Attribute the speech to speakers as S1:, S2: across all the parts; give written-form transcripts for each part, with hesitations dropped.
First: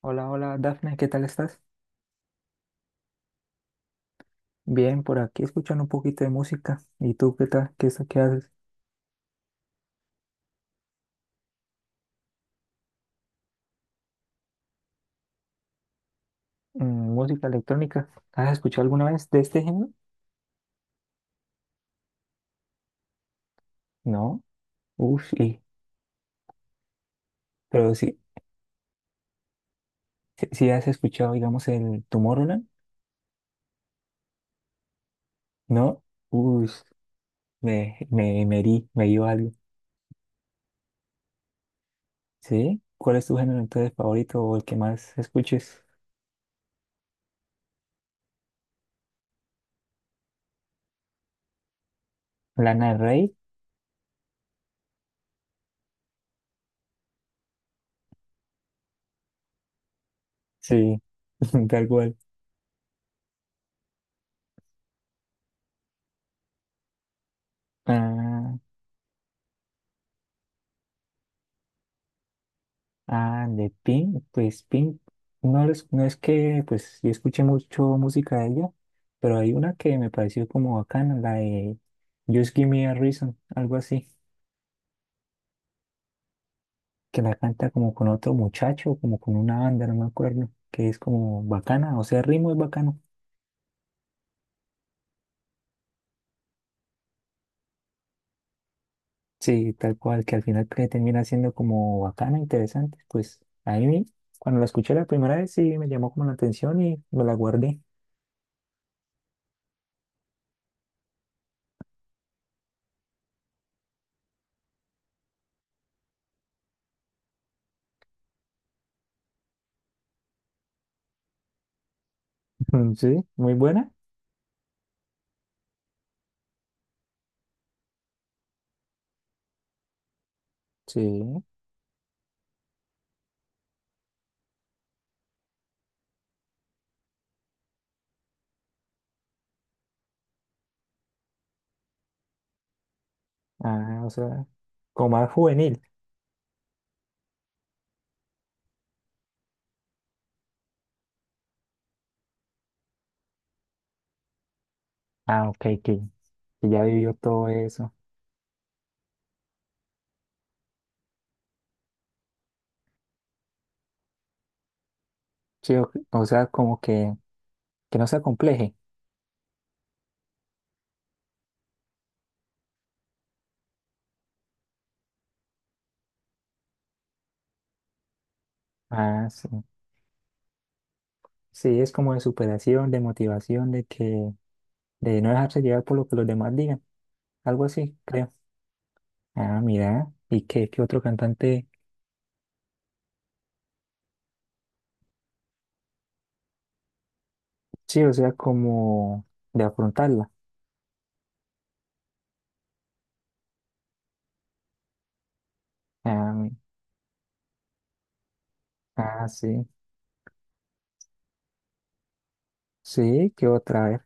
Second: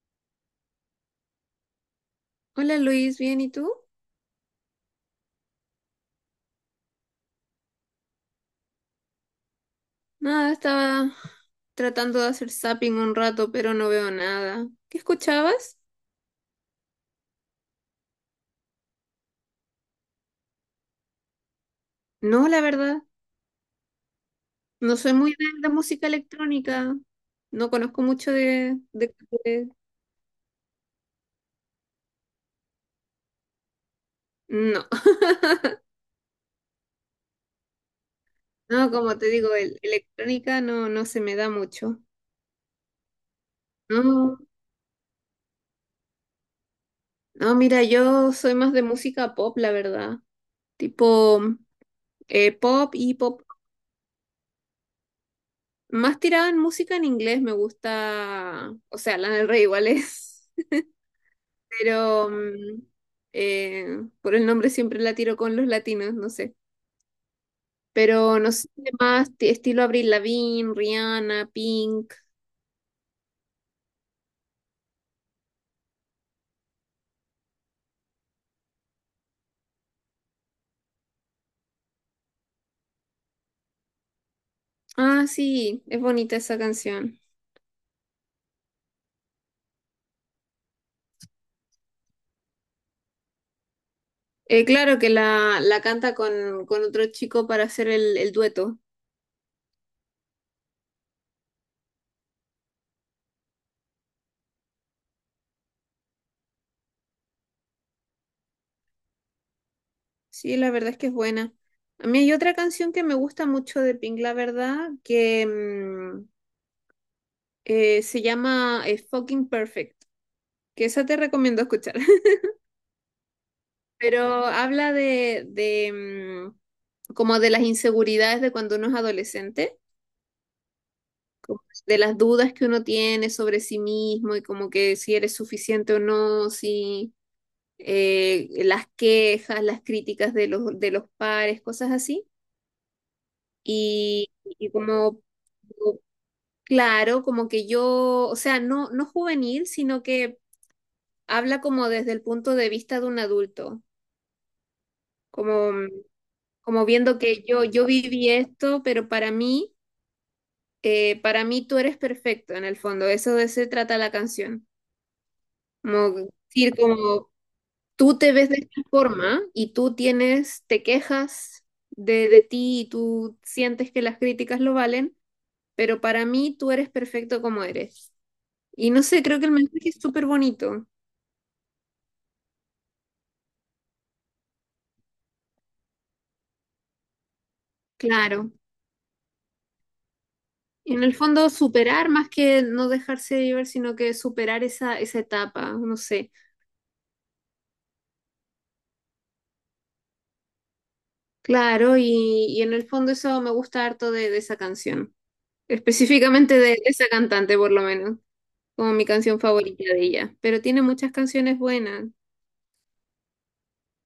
S1: Hola, hola, Dafne, ¿qué tal estás?
S2: Hola Luis, ¿bien y tú?
S1: Bien, por aquí escuchando un poquito de música. ¿Y tú qué tal? ¿ qué haces?
S2: Nada, estaba tratando de hacer zapping un rato, pero no veo nada. ¿Qué escuchabas?
S1: Música electrónica. ¿Has escuchado alguna vez de este género?
S2: No, la verdad,
S1: No.
S2: no soy muy
S1: Uf,
S2: de
S1: y,
S2: la música electrónica. No
S1: pero
S2: conozco
S1: sí,
S2: mucho de
S1: sí, sí has escuchado, digamos, el Tomorrowland,
S2: No.
S1: ¿no? Uf, me herí,
S2: No,
S1: me
S2: como
S1: dio
S2: te
S1: algo.
S2: digo, electrónica no, no se me da mucho.
S1: ¿Sí? ¿Cuál es tu género entonces
S2: No,
S1: favorito o el que más escuches?
S2: no, mira, yo soy más de música pop, la verdad. Tipo
S1: ¿Lana
S2: pop
S1: del
S2: y
S1: Rey?
S2: pop. Más tirada en música en inglés me gusta. O sea, Lana del Rey igual es.
S1: Sí, tal cual.
S2: Pero eh, por el nombre siempre la tiro con los latinos, no sé. Pero no
S1: Ah,
S2: sé, más estilo Avril Lavigne, Rihanna, Pink.
S1: Ah, de Pink, pues Pink, no es que, pues yo escuché mucho música de ella, pero hay una que me pareció como bacana, la de Just Give Me a Reason, algo así,
S2: Ah, sí, es bonita esa canción.
S1: que la canta como con otro muchacho, como con una banda, no me acuerdo, que es como bacana, o sea, el ritmo es bacano.
S2: Claro que la canta con otro chico para hacer el dueto.
S1: Sí, tal cual, que al final que termina siendo como bacana, interesante. Pues ahí cuando la escuché la primera vez, sí me llamó como la atención y me la guardé.
S2: Sí, la verdad es que es buena. A mí hay otra canción que me gusta mucho de Pink, la verdad, que se llama Fucking Perfect, que esa te recomiendo escuchar.
S1: Sí, muy buena.
S2: Pero habla de, mm, como de las inseguridades de cuando uno es adolescente,
S1: Sí.
S2: como de las dudas que uno tiene sobre sí mismo y como que si eres suficiente o no, si las quejas, las críticas de los pares, cosas así.
S1: Ah, o
S2: Y,
S1: sea,
S2: y
S1: como
S2: como,
S1: más juvenil.
S2: claro, como que yo, o sea, no, no juvenil, sino que habla como desde el punto de vista de un adulto,
S1: Ah, ok,
S2: como,
S1: que, que ya
S2: como
S1: vivió
S2: viendo que
S1: todo
S2: yo
S1: eso.
S2: viví esto, pero para mí tú eres perfecto en el fondo, eso de se trata la canción.
S1: Sí, o,
S2: Como
S1: o sea,
S2: decir,
S1: como
S2: como
S1: que no se
S2: tú te ves de
S1: acompleje.
S2: esta forma y tú tienes, te quejas de ti y tú sientes que las críticas lo valen, pero para mí tú eres perfecto como eres. Y no sé,
S1: Ah,
S2: creo que
S1: sí.
S2: el mensaje es súper bonito,
S1: Sí, es como de superación, de motivación, de que, de no dejarse llevar por lo que los demás digan. Algo así, creo.
S2: claro.
S1: Ah, mira. ¿Y qué otro
S2: En el fondo
S1: cantante?
S2: superar más que no dejarse llevar, sino que superar esa etapa, no sé.
S1: Sí, o sea, como de afrontarla.
S2: Claro, y en el fondo eso me gusta harto de esa canción.
S1: Ah, mi-
S2: Específicamente de esa cantante, por lo menos, como mi
S1: ah,
S2: canción
S1: sí.
S2: favorita de ella. Pero tiene muchas canciones buenas.
S1: Sí, qué otra vez.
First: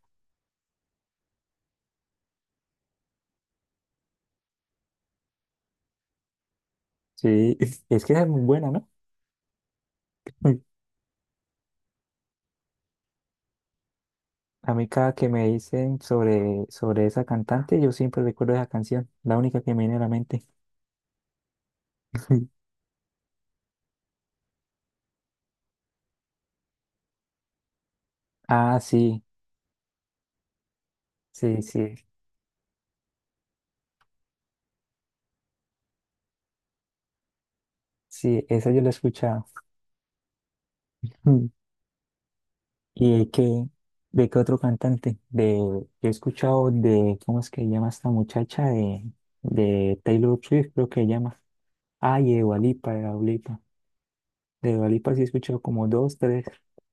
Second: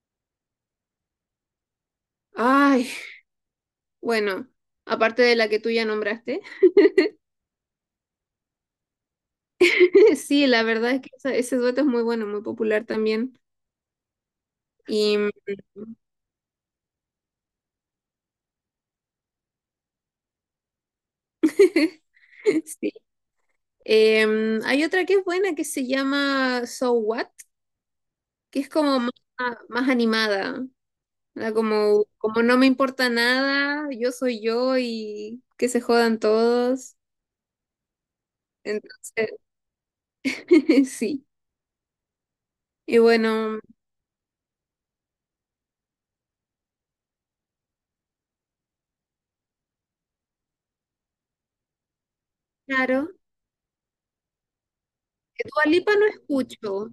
S2: Ay, bueno, aparte de la que tú ya nombraste.
S1: Sí, es que esa es muy buena, ¿no?
S2: Sí, la verdad es que ese dueto es muy bueno, muy popular también.
S1: A mí cada
S2: Y
S1: que
S2: mm,
S1: me dicen sobre esa cantante, yo siempre recuerdo esa canción, la única que me viene a la mente.
S2: sí. Hay otra que es buena que se llama So What, que es
S1: Ah,
S2: como más animada. ¿Verdad?
S1: sí, sí,
S2: Como, como no me importa nada, yo soy yo y que se jodan todos.
S1: sí, esa yo la he
S2: Entonces.
S1: escuchado.
S2: Sí.
S1: Mm.
S2: Y
S1: ¿Y
S2: bueno,
S1: de qué otro cantante? De, yo he escuchado de, ¿cómo es que se llama esta muchacha? De Taylor Swift, creo que se llama. Ah, y de
S2: claro,
S1: Dua Lipa. De Dua Lipa sí he escuchado
S2: Dua
S1: como
S2: Lipa no
S1: dos, tres,
S2: escucho,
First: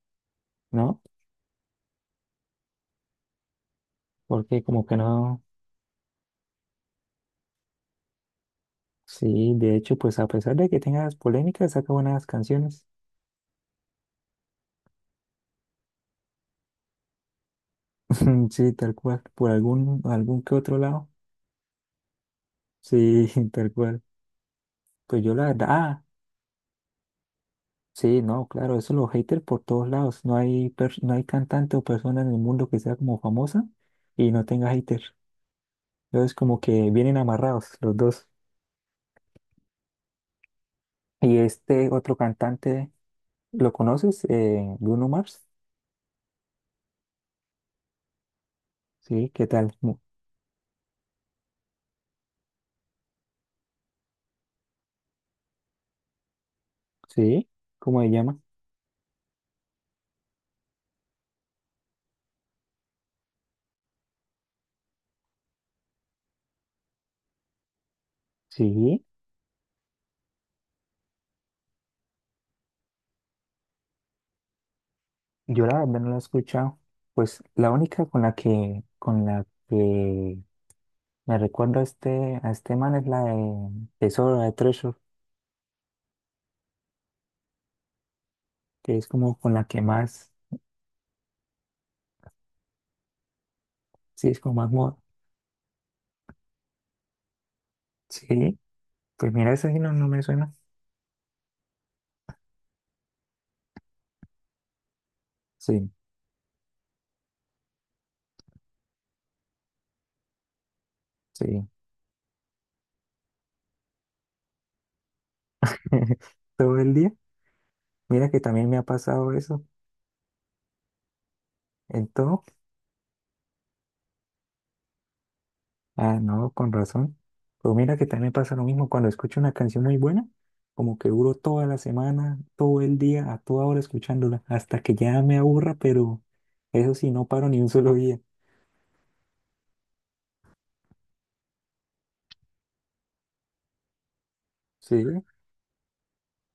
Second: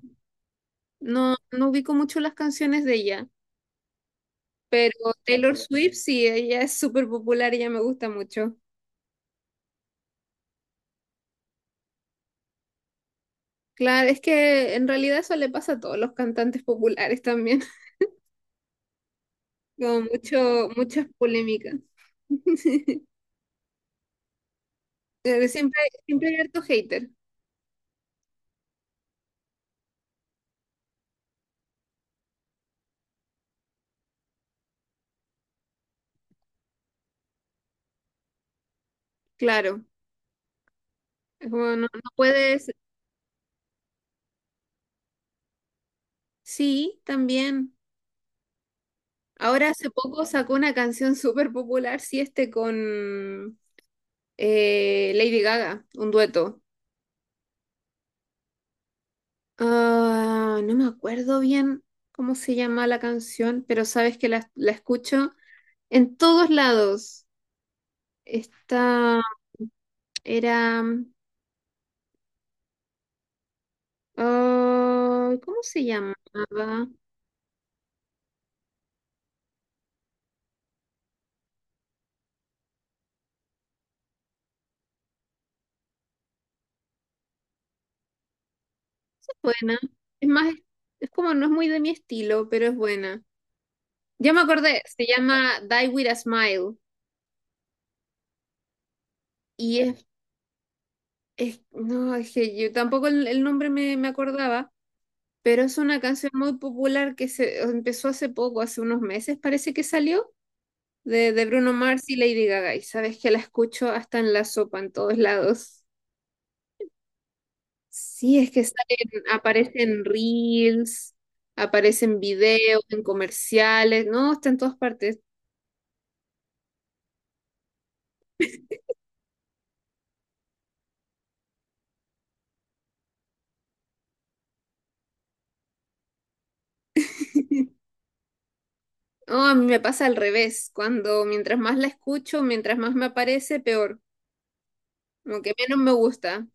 S1: ¿no?
S2: no, no ubico mucho las canciones de ella,
S1: Porque como
S2: pero
S1: que no,
S2: Taylor Swift sí, ella es súper popular y ella me gusta mucho.
S1: sí, de hecho, pues a pesar de que tenga las polémicas, saca buenas canciones.
S2: Claro, es que en realidad eso le pasa a todos los cantantes populares también,
S1: Sí, tal cual, por
S2: con
S1: algún que otro
S2: muchas
S1: lado.
S2: polémicas.
S1: Sí, tal cual. Pues yo la
S2: Pero
S1: verdad,
S2: Siempre,
S1: ah,
S2: siempre hay harto hater,
S1: sí, no, claro, eso los haters por todos lados. No hay, pers- no hay cantante o persona en el mundo que sea como famosa y no tenga haters. Entonces como que vienen amarrados los dos.
S2: claro.
S1: Y
S2: Es como no,
S1: este
S2: no
S1: otro
S2: puedes.
S1: cantante, ¿lo conoces? Bruno Mars.
S2: Sí, también.
S1: Sí, ¿qué
S2: Ahora
S1: tal?
S2: hace
S1: Mu-
S2: poco sacó una canción súper popular, sí, este con Lady Gaga, un dueto.
S1: Sí, ¿cómo se llama?
S2: Ah, no me acuerdo bien cómo se llama la canción, pero sabes que la escucho en todos lados.
S1: Sí,
S2: Esta era... ah, ¿cómo
S1: yo la
S2: se
S1: verdad no lo he escuchado.
S2: llamaba?
S1: Pues la única con la que me recuerdo a este man es la de Tesoro, la de Treasure, que es
S2: Es
S1: como con la
S2: buena.
S1: que
S2: Es
S1: más,
S2: más, es como no es muy de mi estilo, pero es buena.
S1: sí,
S2: Ya
S1: es
S2: me
S1: como más
S2: acordé,
S1: moda.
S2: se llama Die With a Smile.
S1: Sí, pues mira, esa sí
S2: Y
S1: no, no
S2: es,
S1: me suena.
S2: no, es que yo tampoco el nombre me acordaba. Pero es
S1: Sí,
S2: una canción muy popular que se empezó hace poco, hace unos meses parece que salió, de
S1: sí.
S2: Bruno Mars y Lady Gaga. Y sabes que la escucho hasta en la sopa, en todos lados.
S1: Todo el día. Mira
S2: Sí,
S1: que
S2: es que
S1: también me ha
S2: salen,
S1: pasado eso.
S2: aparecen reels,
S1: En
S2: aparecen
S1: todo.
S2: videos, en comerciales, no, está en todas partes.
S1: Ah, no, con razón. Pero mira que también me pasa lo mismo cuando escucho una canción muy buena, como que duro toda la semana, todo el día, a toda hora escuchándola, hasta que ya me aburra, pero eso sí, no paro ni un solo día.
S2: No, a mí me pasa al revés, cuando mientras más la escucho, mientras más me aparece, peor,
S1: Sí.
S2: como que menos me gusta.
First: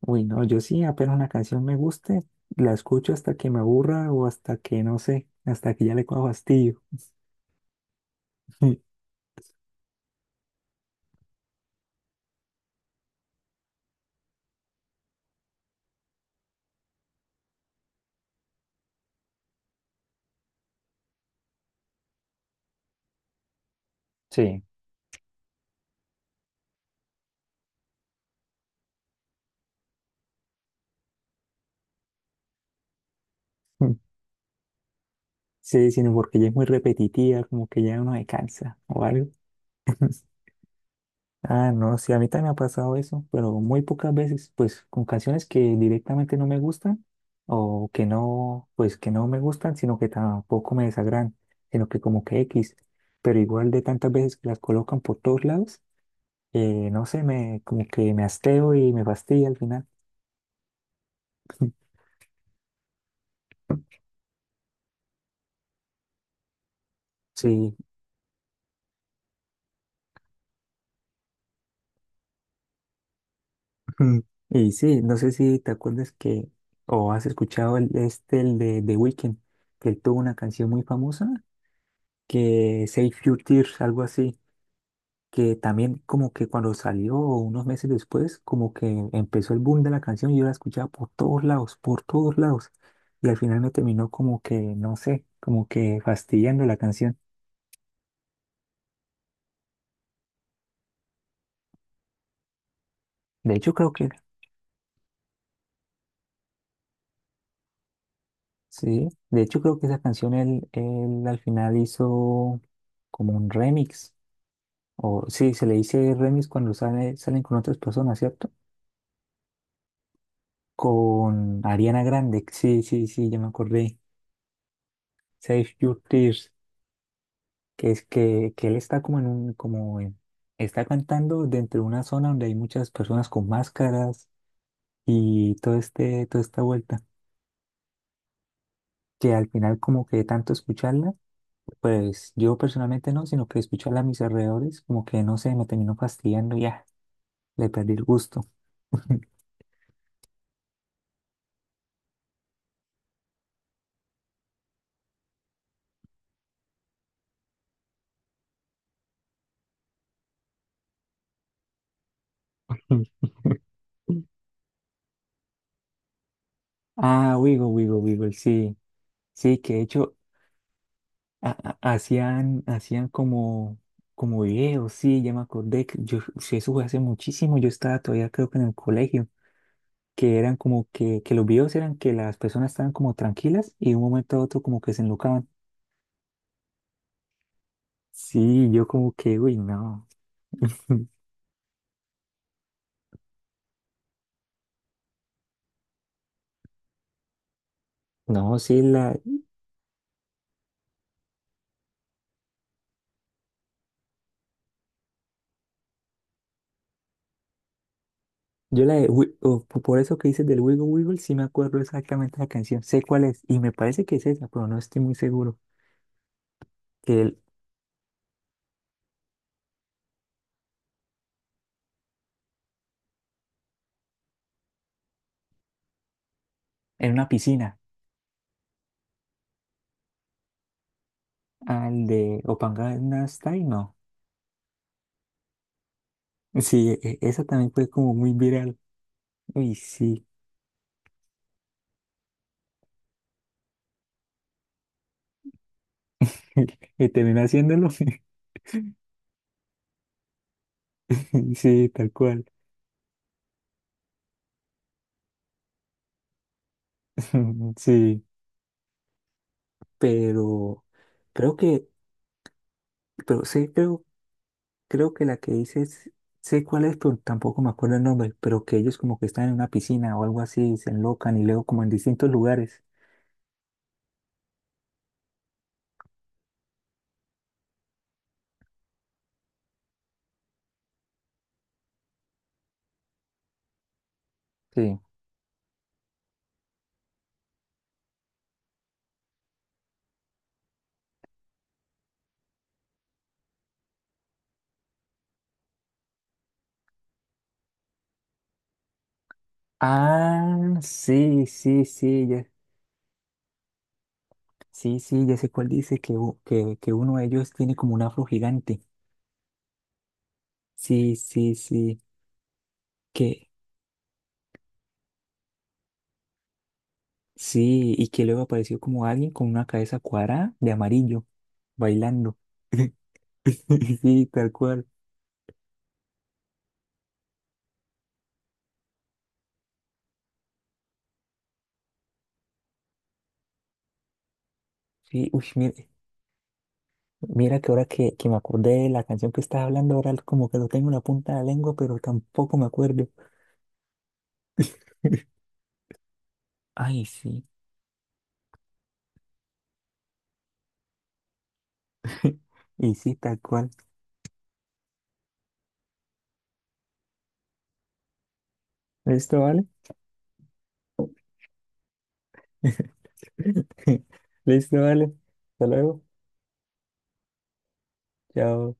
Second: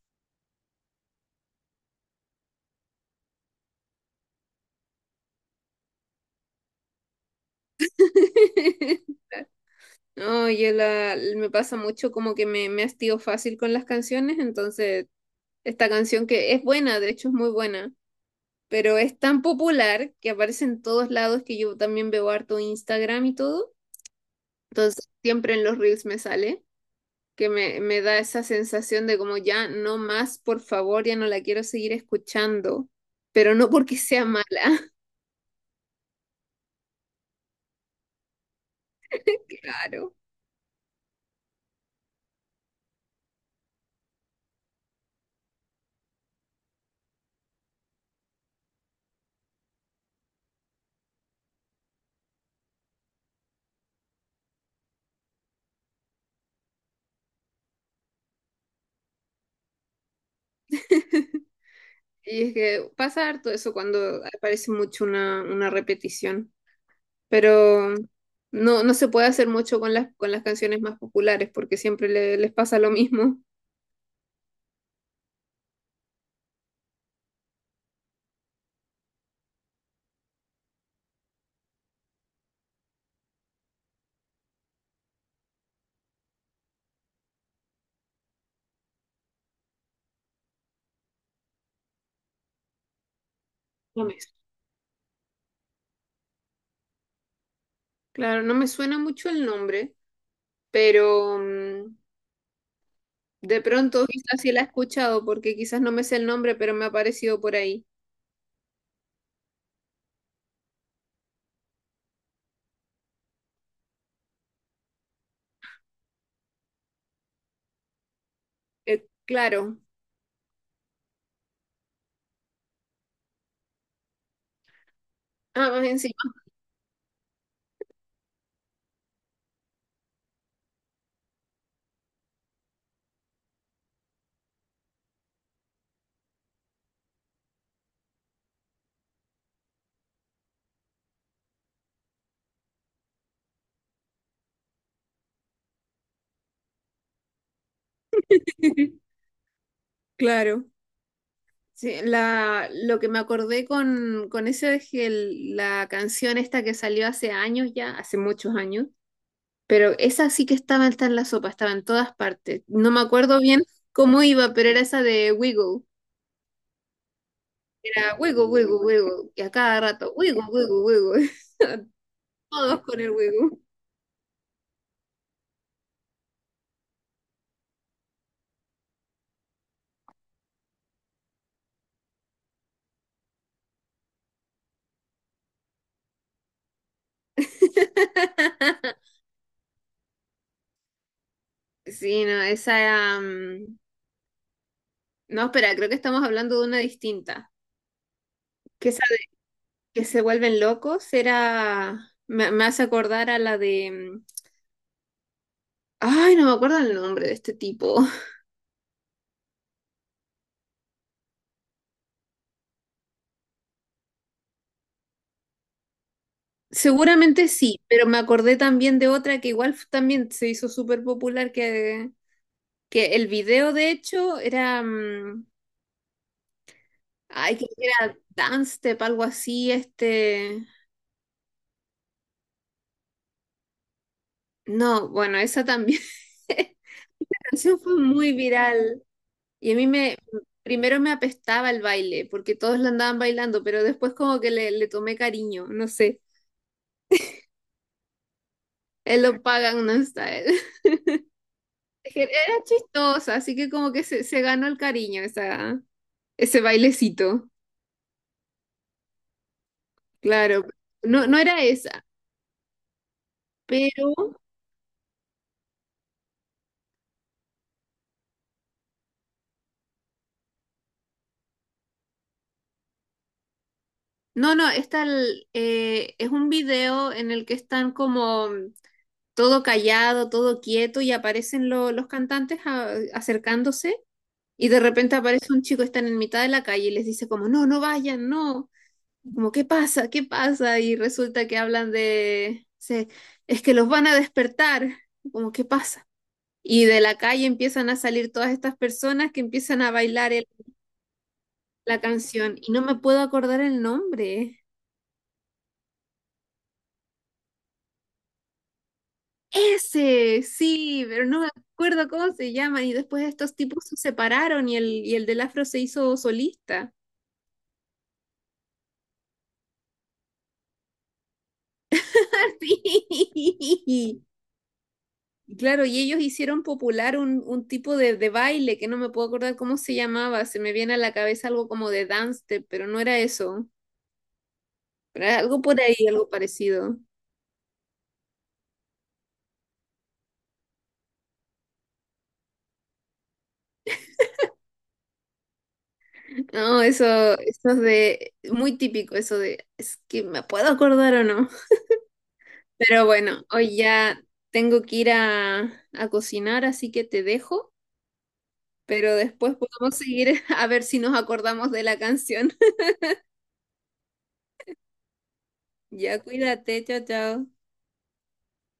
S1: Uy, no, yo sí, apenas una canción me guste, la escucho hasta que me aburra o hasta que, no sé, hasta que ya le coja fastidio.
S2: No, me pasa mucho como que me hastío fácil con las canciones, entonces esta canción que es buena, de hecho es muy buena, pero es tan popular que aparece en todos lados, que yo también veo harto Instagram y todo,
S1: Sí.
S2: entonces siempre en los reels me sale, que me da esa sensación de como ya no más, por favor, ya no la quiero seguir escuchando, pero no porque
S1: Mm.
S2: sea mala,
S1: Sí, sino porque ya es muy repetitiva, como que ya uno se cansa o algo.
S2: claro.
S1: Ah, no, sí, a mí también me ha pasado eso, pero muy pocas veces, pues con canciones que directamente no me gustan o que no, pues que no me gustan, sino que tampoco me desagradan, sino que como que X, pero igual de tantas veces que las colocan por todos lados. No sé, me, como que me hasteo y me fastidia al final.
S2: Y es que pasa harto eso cuando aparece mucho una repetición.
S1: Sí,
S2: Pero no, no se puede hacer mucho con con las canciones más populares porque siempre les pasa lo mismo.
S1: y sí, no sé si te acuerdas que, o has escuchado el, este, el de The Weeknd, que él tuvo una canción muy famosa, que Save Your Tears, algo así, que también como que cuando salió unos meses después, como que empezó el boom de la canción y yo la escuchaba por todos lados, y al final me
S2: Lo
S1: terminó
S2: mismo.
S1: como que, no sé, como que fastidiando la canción.
S2: Claro, no me suena mucho el nombre, pero
S1: De
S2: de
S1: hecho, creo
S2: pronto
S1: que
S2: quizás sí la he escuchado porque quizás no me sé el nombre, pero me ha aparecido por ahí.
S1: sí, de hecho creo que esa canción él al final hizo como un remix, o sí, se le dice remix cuando sale, salen con otras personas, ¿cierto?
S2: Claro,
S1: Con Ariana Grande, sí, ya me acordé,
S2: ah,
S1: Save
S2: más
S1: Your
S2: encima.
S1: Tears, que es que él está como en un, como en- está cantando dentro de una zona donde hay muchas personas con máscaras y todo este, toda esta vuelta, que al final como que de tanto escucharla pues yo personalmente no, sino que escucho a mis alrededores, como que no sé, me termino fastidiando y ya, le perdí el gusto.
S2: Claro. Sí, lo que me acordé con eso es que la canción esta que salió hace años ya, hace muchos años. Pero esa sí que estaba, está en la sopa, estaba en todas partes. No me acuerdo bien cómo iba, pero era esa de Wiggle.
S1: Ah,
S2: Era
S1: Wigo,
S2: Wiggle,
S1: sí,
S2: Wiggle, Wiggle. Y a
S1: sí, que de
S2: cada rato,
S1: hecho
S2: Wiggle, Wiggle, Wiggle.
S1: ha- ha- hacían,
S2: Todos con
S1: hacían
S2: el Wiggle.
S1: como, como videos, sí, ya me acordé, que yo, sí, eso fue hace muchísimo, yo estaba todavía creo que en el colegio, que eran como que los videos eran que las personas estaban como tranquilas y de un momento a otro como que se enlocaban. Sí, yo como que, uy, no,
S2: Sí, no, esa... No, espera, creo que estamos hablando de una distinta.
S1: no, sí,
S2: Que esa
S1: la,
S2: de que se vuelven locos era... Me hace acordar a la de... mm, Ay, no me acuerdo el nombre de este tipo.
S1: yo la de, Wi- o po- por eso que dices del Wiggle, sí me acuerdo exactamente la canción, sé cuál es, y me parece que es esa, pero no estoy muy seguro, que el-
S2: Seguramente sí, pero me acordé también de otra que igual también se hizo súper popular, que el video de hecho era
S1: en una
S2: ay, que
S1: piscina,
S2: era Dance Step, algo así, este,
S1: al de Opanganastai, no.
S2: no, bueno, esa también, esa
S1: Sí, e- e- esa también
S2: canción
S1: fue
S2: fue
S1: como muy
S2: muy
S1: viral,
S2: viral y
S1: uy,
S2: a mí
S1: sí,
S2: primero me apestaba el baile, porque todos la andaban bailando, pero después como que le tomé cariño, no sé,
S1: y terminé haciéndolo,
S2: él lo pagan no está él.
S1: sí, tal cual,
S2: Era chistosa, así que como que se ganó el cariño esa. Ese bailecito,
S1: sí,
S2: claro.
S1: pero
S2: No, no
S1: creo
S2: era
S1: que,
S2: esa,
S1: pero sí, creo
S2: pero
S1: creo que la que dices, sé cuál es, pero tampoco me acuerdo el nombre, pero que ellos como que están en una piscina o algo así, y se enlocan y luego como en distintos lugares.
S2: no, no, esta es un video en el que están como todo callado, todo quieto y aparecen los cantantes acercándose y de
S1: Sí.
S2: repente aparece un chico, están en mitad de la calle y les dice como, no, no vayan, no, como, ¿qué pasa? ¿Qué pasa? Y resulta que hablan de, es que los van a despertar, como, ¿qué pasa? Y de la calle empiezan a salir todas estas personas que empiezan a bailar
S1: Ah, sí, sí,
S2: la
S1: sí, ya,
S2: canción y no me puedo acordar el nombre.
S1: sí, sí, ya sé cuál dice, que, u- que uno de ellos tiene como un afro gigante.
S2: Ese, sí,
S1: Sí,
S2: pero no me
S1: sí, sí,
S2: acuerdo cómo se llama. Y después
S1: que
S2: estos tipos se separaron y el del afro se hizo solista.
S1: sí, y que luego apareció como alguien con una cabeza cuadrada de amarillo, bailando.
S2: Sí. Y
S1: Sí, tal cual.
S2: claro, y ellos hicieron popular un tipo de baile que no me puedo acordar cómo se llamaba. Se me viene a la cabeza algo como de dance, step, pero no era eso. Pero
S1: Sí,
S2: era
S1: uy,
S2: algo
S1: mira,
S2: por ahí, algo parecido.
S1: mira que ahora que me acordé de la canción que estás hablando, ahora como que lo tengo en la punta de la lengua, pero tampoco me acuerdo.
S2: No,
S1: Ay,
S2: eso,
S1: sí.
S2: eso es de muy típico, eso de es que me puedo acordar o no.
S1: Y
S2: Pero
S1: sí, tal
S2: bueno,
S1: cual.
S2: hoy ya tengo que ir a cocinar, así que te dejo, pero
S1: ¿Listo,
S2: después
S1: vale?
S2: podemos seguir a ver si nos acordamos de la canción.
S1: ¿Listo, vale? Hasta luego.
S2: Ya cuídate, chao, chao.
S1: Chao.